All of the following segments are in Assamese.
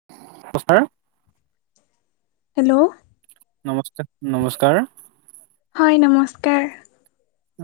[unintelligible] হেল্ল' নমস্কাৰ, নমস্কাৰ। হয়, নমস্কাৰ।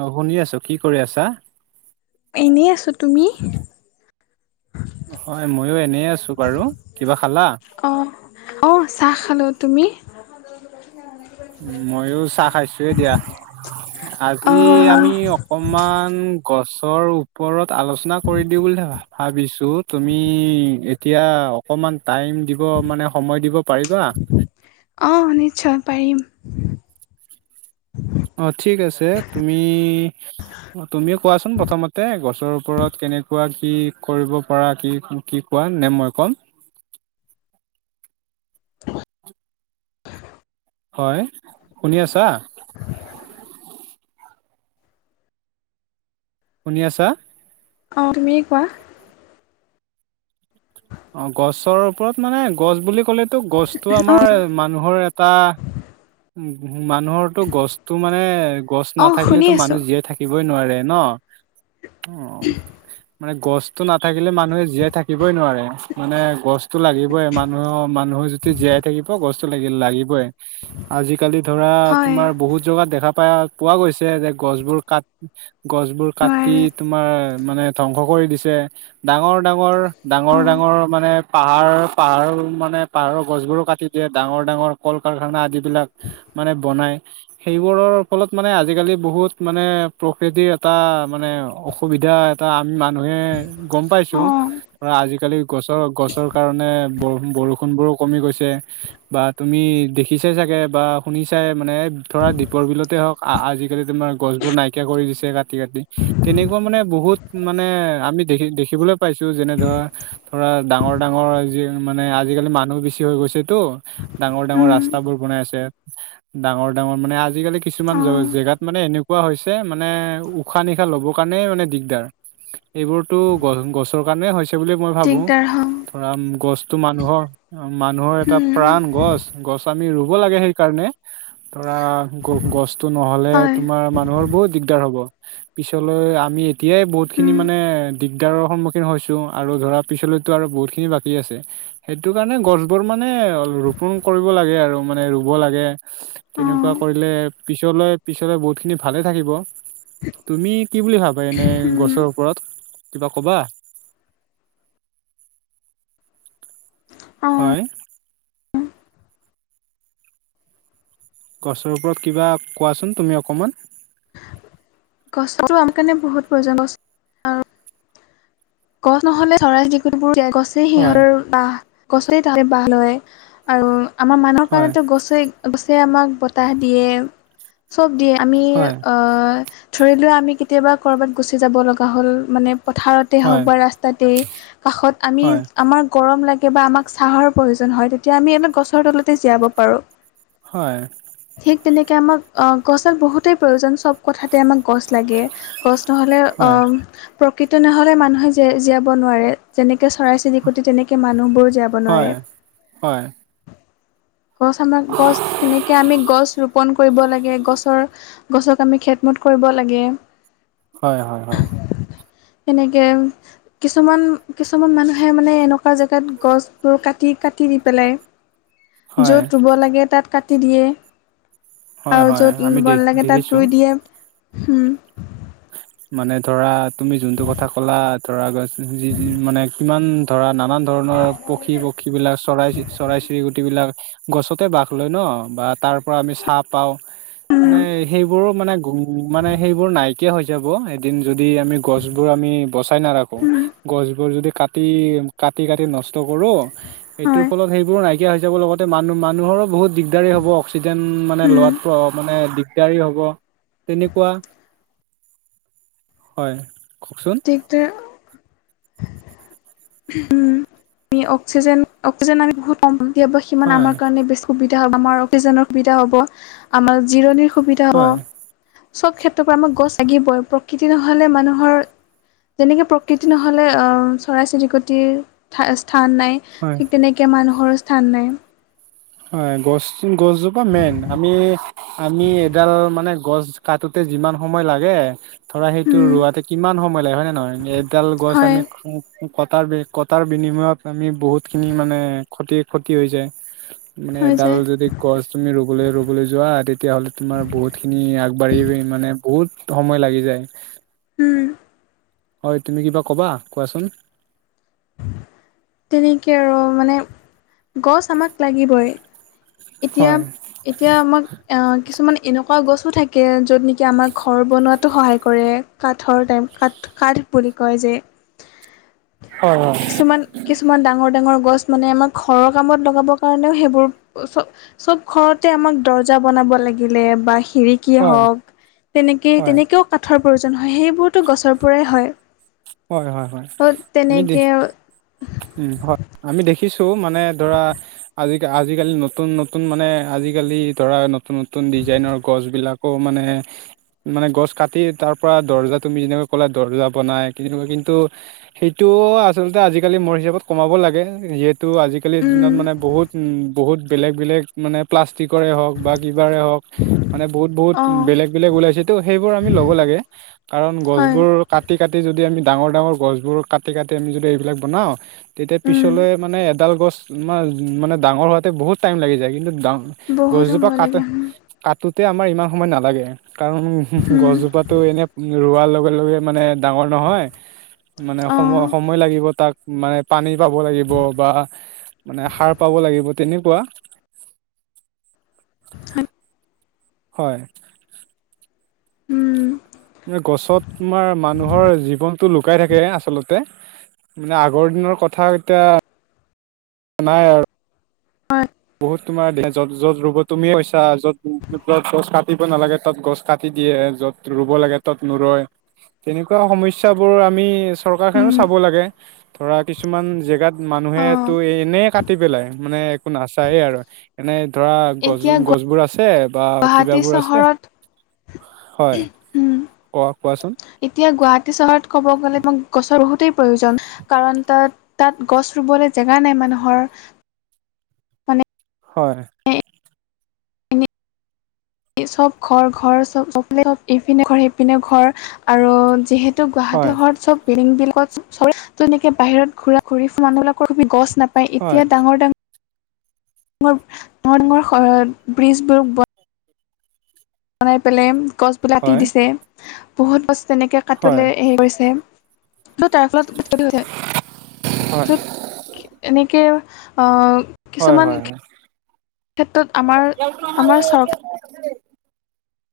অ' শুনি আছোঁ, কি কৰি আছা? এনেই আছোঁ, তুমি? হয়, মইও এনেই আছোঁ বাৰু। কিবা খালা? অ' অহ চাহ খালো, তুমি? উ, ময়ো চাহ খাইছোৱে দিয়া। আজি অঁ আমি অকমান গছৰ ওপৰত আলোচনা কৰি দিও বুলি ভা ভাবিছোঁ তুমি এতিয়া অকমান টাইম দিব মানে সময় দিব পাৰিবা? অ' নিশ্চয় পাৰিম। অ' ঠিক আছে। তুমি অ' তুমিয়ে কোৱাচোন প্ৰথমতে গছৰ ওপৰত কেনেকুৱা কি কৰিব পাৰা কি কি কোৱা নে মই ক'ম? হয়, শুনি আছা? [inaudible] শুনি আছা? অ' তুমিয়ে কোৱা। অ' গছৰ ওপৰত মানে গছ বুলি ক'লেতো গছটো অঁ আমাৰ মানুহৰ এটা উ-উ মানুহৰটো গছটো মানে গছ অঁ শুনি নাথাকিলেতো মানুহ আছোঁ জীয়াই থা কিবই নোৱাৰে ন, অ' মানে গছটো নাথাকিলে মানুহে জীয়াই থাক কিবই নোৱাৰে মানে গছতো লাগি বই মানুহৰ, মানুহৰ যদি জীয়াই থাকিব গছটো লাগিল-লাগিবই। আজি-কালি ধৰা হয় তোমাৰ বহুত জগাত দেখা পা-পোৱা গৈছে যে গছবোৰ কাট গছবোৰ কাটি নোৱাৰে তোমাৰ মানে ধ্বংস কৰি দিছে। ডাঙৰ ডাঙৰ, ডাঙৰ অঁ ডাঙৰ মানে পাহাৰ পাহাৰ মানে পাহাৰৰ গছবোৰো কাটি দিয়ে, ডাঙৰ ডাঙৰ কল-কাৰখানা আদিবিলাক মানে বনায়। সেইবোৰৰ ফলত মানে আজি-কালি বহুত মানে প্ৰকৃতিৰ এটা মানে অসুবিধা এ এটা আমি মানুহে গম পাইছোঁ। অঁ ধৰা আজি-কালি গছৰ গছৰ কাৰণে বৰ-বৰষুণবোৰো কমি গৈছে। বা তুমি দেখিছ ছাই চাগে বা শুনিছাই মানে ধৰা দীপৰ বিলতে হওঁক আ-আজি-কালি তোমাৰ গছবোৰ নাইকিয়া কৰি দিছে কা কাটি কাটি। তেনেকুৱা মানে বহুত মানে আমি দেখি দেখিবলৈ পাইছো যেনে ধৰা ধৰা ডাঙৰ ডাঙৰ আজি মানে আজি-কালি মানুহ বেছি হৈ গৈছেতো। ডাঙৰ ডাঙৰ উম ৰাস্তাবোৰ বনাই আছে, ডাঙৰ ডাঙৰ মানে আজি-কালি কিছুমান অঁ জ-জেগাত মানে এনে কুৱা হৈছে মানে উশাহ-নিশাহ ল'বৰ কাৰণেই মানে দিগদাৰ। এইবোৰতো গছ গছৰ কাৰনে হৈছ সেই বুলি মই ভাবোঁ, দিগদাৰ হ ধৰা গছটো মানুহৰ মানুহৰ এটা প্ৰাণ গছ। গছ আমি ৰুব লাগে সেইকাৰণে। ধৰা গ-গছটো নহ'লে হয় তোমাৰ মানুহৰ বহুত দিগদাৰ হ'ব। পিছলৈ আমি এতিয়াই বহুতখিনি উম মানে দিগদাৰৰ সন্মুখীন হৈছোঁ আৰু ধৰাক পিছলৈ টোৰ আৰু বহুত খিনি বাকি আছে। সেইটো কাৰণে গছবোৰ মানে ৰোপন কৰিব কৰিব লাগে আৰু মানে ৰুব লাগে। তেনেকুৱা অঁ কৰিলে পিছলৈ পিছলৈ বহুতখিনি ভালে থাকিব। তুমি কি বুলি ভাবা এনে উম গছৰ ওপৰত কিবা কবা? হয় আহ গছৰ ওপৰত কিবা কোৱাচোন তুমি অকণমান। গছতো আমাৰ কাৰণে বহুত প্ৰয়োজন। গছ গছ নহ'লে চৰাই চিৰিকটি বোৰ গছেই হয়, সিহঁতৰ বাহ গছে তাতে বাহ লয়। আৰু আমাৰ মানুহৰ হয়, কাৰণেতো গছে গছে আমাক বতাহ দিয়ে। চ'ব দিয়ে। আমি হয়, আহ ধৰি লোৱা আমি কেতিয়াবা ক'ৰবাত গুচি যাব লগা হ'ল মানে পথাৰতেই হওঁক হয়, বা ৰাস্তাতেই কাষত আমি হয়, আমাক গৰম লাগে বা আমাক চাহৰ প্ৰয়োজন হয়। তেতিয়া আমি আমাক গছৰ তলতে জীয়াব পাৰোঁ। হয়। ঠিক তেনেকৈ আমাক গছক বহুতেই প্ৰয়োজন চ'ব কথাতে আমাক গছ লাগে, গছ নহ'লে হয়, অ' প্ৰকৃত নহ'লে মানুহে জী জীয়াব নোৱাৰে যেনেকে চৰাই চিৰিকুটি তেনেকে মানুহবোৰ জীয়াব হয়, নোৱাৰে। হয়, গছ আমাৰ গছ সেনেকে আমি গছ ৰোপন কৰিব লাগে। গছৰ গছক আমি খেতমুঠ কৰিব লাগে। হয়, হয়, হয়। সেনেকে কিছুমান কিছুমান মানুহে মানে এনেকুৱা জেগাত গছবোৰ কাটি কাটি দি পেলাই। হয়, য'ত ৰুব লাগে তাত কাটি দিয়ে। হয়, আৰু হয়, য'ত আমি ৰুব দে নালাগে। তাত দেখিছো ৰুই দিয়ে উম। মানে ধৰা তুমি যোনটো কথা ক'লা ধৰা গছ যি যি মানে কিমান ধৰা নানান ধৰণৰ পক্ষী পক্ষীবিলাক চৰাই চ চৰাই চিৰিকুটিবিলাক গছতে বাস লয় ন বা তাৰ পৰা আমি চাৰহ পাওঁ। মানে সেইবোৰো মানে গ মানে সেইবোৰ নাইকিয়া হৈ যাব। এদিন যদি আমি গছবোৰ আমি বচাই নাৰাখোঁ। উম, গছবোৰ যদি কাটি কাটি, কাটি, কাটি নষ্ট কৰোঁ। এইটোৰ হয়। ফলত সেইবোৰ নাইকিয়া হৈ যাব লগতে মানুহ মানুহৰো বহুত দিগদাৰী হ'ব অক্সিজেন মানে উম। লোৱাত মানে দিগ দিগদাৰি হ'ব। তেনেকুৱা হয়, কওঁকচোন? দিগদাৰ উম, অক্সিজেন অক্সিজেন আমি বহুত [unintelligible] সিমান হয় আমাৰ কাৰণ বে সুবিধা হ'ব আমাৰ অকেইজন সুবিধা হ'ব। আমাৰ জিৰণি সুবিধা হ'ব, হয় চ'ব ক্ষেত্ৰৰ পৰা আমাৰ গছ লাগিবই। প্ৰকৃতি নহ'লে মানুহৰ যেনেকৈ প্ৰকৃতি নহ'লে চৰাই চিৰিকটিৰ স্থা স্থান নাই। হয়। ঠিক তেনেকৈ মানুহৰো স্থান নাই। হয়, গছ গছজোপা মেইন। আমি আমি এডাল মানে গছ কাটোতে যিমান সময় লাগে। ধৰা সেইটো উম, ৰোৱাতে কিমান সময় লাগে হয়ে নে নহয় এডাল গছ হয় আমি খ কটাৰ কটাৰ বিনিময়ত আমি বহুতখিনি মানে ক্ষতি ক্ষতি হৈ যায় মানে হৈ এডাল যায় যদি গছ তুমি ৰুবলৈ ৰুবলৈ যোৱা তেতিয়াহলে তোমাৰ বহুত খিনি আগবাঢ়ি মানে বহুত সময় লাগি যায় উম হয় তুমি কিবা ক'বা কোৱাচোন তেনেকে আৰু মানে গছ আমাক লাগিবই এতিয়া হয় এতিয়া আমাক অ কিছুমান এনেকুৱা গছো থাকে য'ত নেকি আমাক ঘৰ বনোৱোটো সহায় কৰে কাট কাঠৰ টাইম কাঠ কাঠ বুলি কয় যে হয়, হয়, হয় কিছুমান কিছুমান ডাঙৰ ডাঙৰ গছ মানে আমাৰ ঘৰৰ কামত লগাবৰ কাৰণেও সেইবোৰ চব চব ঘৰতে আমাক দৰ্জা বনাব লাগিলে বা খিৰি কিয়ে হয় হয় হওক তেনেকেই হয় তেনেকৈও কাঠৰ প্ৰয়োজন হয় সেইবোৰতো গছৰ পৰাই হয় হয় হয় হয় যদি তেনেকে উম হয় আমি দেখিছো মানে ধৰা আজি আজিকালি নতুন নতুন মানে আজিকালি ধৰা নতুন নতুন ডিজাইনৰ গছ বিলাক আকৌ মানে মানে গছ কাটি তাৰ পৰা দৰ্জা তুমি যেনেকৈ কলা দৰ্জা বনাই সেনেকুৱা কিন্তু সেইটো আচলতে আজিকালি মোৰ হিচাপত কমাব লাগে যিহেতু তো আজিকালিৰ উম দিনত মানে বহুত বহুত বেলেগ বেলেগ মানে প্লাষ্টিকৰে হওক বা কিবাৰে হওক মানে বহুত বহুত অ বেলেগ বেলেগ ওলাইছে ত' সেইবোৰ আমি ল'ব লাগে কাৰণ হয় গছবোৰ কাটি কাটি যদি আমি ডাঙৰ ডাঙৰ গছবোৰ কাটি কাটি আমি যদি এইবিলাক বনাওঁ তেতিয়া উম পিছলৈ মানে এডাল গছ মাৰ মানে ডাঙৰ হোৱাতে বহুত টাইম লাগি যায় কিন্তু ডাঙ বহুত গছজোপা সময় কাটে লাগে কাটোতে আমাৰ ইমান সময় নালাগে কাৰণ উম গছজোপাত তটো এনে ৰোৱাৰ লগে লগে মানে ডাঙৰ নহয় মানে অ সময় সময় লাগিব তাক মানে পানী পাব লাগিব বা মানে সাৰ পাব লাগিব তেনেকুৱা হয় হয় উম গছত তোমাৰ মানুহৰ জীৱনতটো লুকাই থাকে আচলতে মানে আগৰ দিনৰ কথা এতিয়া নাই আৰু হয় বহুত তোমাৰ দে যত য'ত ৰুব তুমি কৈছা য'ত য'ত গছ কাটিব নালাগে তত গছ কাটি দিয়ে য'ত ৰুব লাগে তাত নুৰয় তেনেকুৱা সমস্যাবোৰ আমি উম চৰকাৰখনেও চাব লাগে ধৰা কিছুমান জেগাত অ মানুহেটো এনেই কাটি পেলাই মানে একো নাচায়ে আৰু এনেই ধৰা গছ এতিয়া গছবোৰ আছে বা গুৱাহাটী কিবাবোৰ আছে চহৰত হয় উম ক কোৱাচোন এতিয়া গুৱাহাটী চহৰত ক'ব গ'লে মোক গছৰ বহুতেই প্ৰয়োজন কাৰণ তাত তাত গছ ৰুবলৈ জেগা নাই মানুহৰ মানে হয় এনে চব ঘৰ ঘৰ চব চব চব ইপিনে ঘৰ সেইপিনে ঘৰ আৰু যিহেতু হয় গুৱাহাটীৰ ঘৰত চব বিল্ডিঙৰ চপ তেনেকে বাহিৰত ঘূৰা ঘূৰি ফুৰা মানুহ বিলাকৰ গছ নাপ হয় এতিয়া ডাঙৰ, ডাঙৰ, ডাঙৰ, ডাঙৰ ব্ৰীজবোৰ ব্ বনাই পেলাই গছবিলাক কাটি হয় দিছে। বহুত গছ তেনেকে কাটি হয় লৈ হেৰি কৰিছে। ত' তাৰ ফলত [unintelligible] হয় ত'ত এনেকে হয় কিছুমান হয় ক্ষেত্ৰত আমাৰ, আমাৰ চৰকাৰ [unintelligible]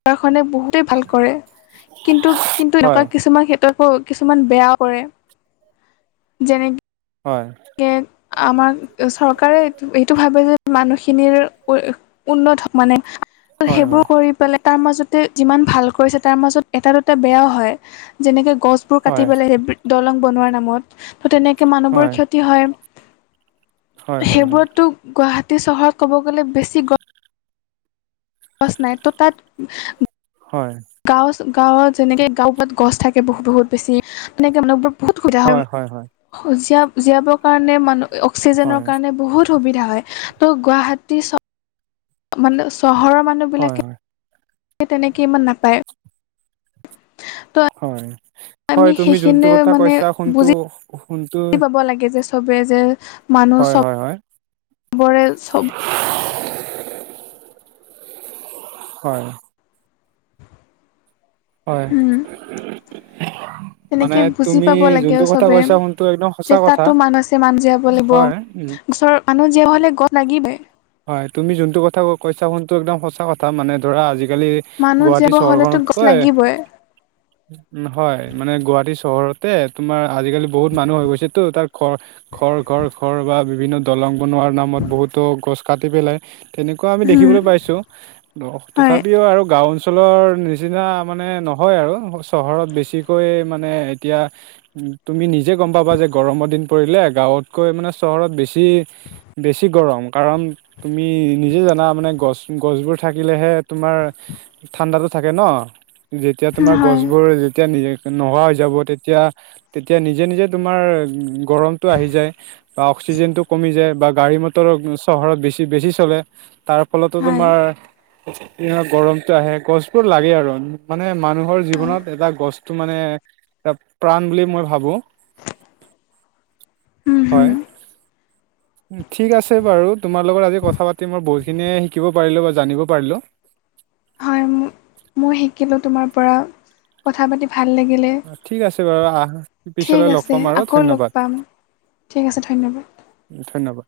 চৰকাৰখনে বহুতেই ভাল কৰে। কিন্তু, কিন্তু এনেকুৱা হয় কিছুমান ক্ষেত্ৰত কিছুমান বেয়া কৰে। যেনে হয়। আমাৰ চৰকাৰে এইটো ভাবে যে মানুহখিনিৰ উ-উন্নত মানে হয় হয় সেইবোৰ হয় কৰি পেলাই তাৰ মাজতে যিমান ভাল কৰিছে তাৰ মাজত এটা দুটা বেয়াও হয়। যেনেকৈ গছবোৰ কাটি হয় পেলাই সেই দলং বনোৱাৰ নামত ত' তেনেকে মানুহবোৰৰ ক্ষ হয়। হয় হয় হয় হয় সেইবোৰ ত' গুৱাহাটী চহৰত ক'ব গ'লে বেছি গ গছ নাই তো তাত হয়। গাঁও গাঁৱত যেনেক গাঁওত গছ থাকে বহুত, বহুত বেছি। তেনেকে মানুহবোৰ বহুত স-সুবিধা হয়। জীয়া-জীয়াবৰ কাৰণে মানু অক্সিজেনৰ হয় কাৰণে বহুত সুবিধা হয়। ত' গুৱাহাটী চ' মানে চহৰৰ মানুহ হয় বিলাকে সে তেনেকে ইমান নাপায়। ত' হয়, হয় আমি তুমি যোনটো সেইখিনি কথা কৈছা সোনটো, সোনটো ব' লাগে যে চবে যে মানুহ হয় হয় হয় চবৰে চব হয়। হয়। উম মানে তেনেকে বুজি তুমি পাব লাগে যোনটো অ' কথা চবে কৈছা সোনটো একদম সঁচা যে কথা তাতো মানুহ আছে [unintelligible] জীয়াব লাগিব। হয় উম, ওচৰৰ মানুহ জীয়াব হলে গ' লাগিবই। হয় তুমি যোনটো কথা ক-কৈছা ফোনটো একদম সঁচা কথা মানে ধৰা আজিকালি মানুহ গুৱাহাটী জীয়াব হলেতো গছ চহৰখনতকৈ লাগিবই উম হয় মানে গুৱাহাটী চহৰতে তোমাৰ আজিকালি বহুত মানুহ হৈ গৈছেতো তাৰ ঘৰ খৰ ঘৰ খৰ বা বিভিন্ন দলং বনোৱাৰ নামত বহুতো গছ কাটি পেলাই। তেনেকুৱা আমি উম দেখিবলৈ পাইছো হয় তথাপিও আৰু গাওঁ অঞ্চল অঞ্চলৰ নিচিনা মানে নহয় আৰু, চহৰত বেছিকৈ মানে এতিয়া তুমি নিজে গম পাবা যে গৰমৰ দিন পৰিলে গাঁৱতকৈ মানে চহৰত বেছি বেছি গৰম কাৰণ তুমি নিজে জানা মানে গছ-গছবোৰ থাকিলেহে তোমাৰ ঠাণ্ডাতো থাকে ন', যেতিয়া তোমাৰ হয় গছবোৰ যেতিয়া নিজে নোহোৱা হৈ যাব তেতিয়া, তেতিয়া নিজে, নিজে তোমাৰ উ গৰমতটো আহি যায় বা অক্সিজেন টো কমি যায় বা গাড়ী মটৰ চহৰত বেছি বেছি চলে। তাৰ ফলতো হয় তোমাৰ গৰমতটো আহে গছ বোৰ লাগে আৰু, মানে মানুহৰ হয় জীৱনত এটা গছটো মানে এটা প্ৰাণ বুলি মই ভাবো। উম হয়। হুম ঠিক আছে বাৰু তোমাৰ লগত আজি কথা পাতি মই বহুতখিনিয়ে শিকিব পাৰিলো বা জানিব পাৰিলো। হয়। মই শিকিলো তোমাৰ পৰা। কথা পাতি ভাল লাগিলে, ঠিক আছে বাৰু আহ পিছলৈ ঠিক লগ পাম আছে আৰু আকৌ লগ ধন্যবাদ পাম ঠিক আছে ধন্যবাদ। ধন্যবাদ।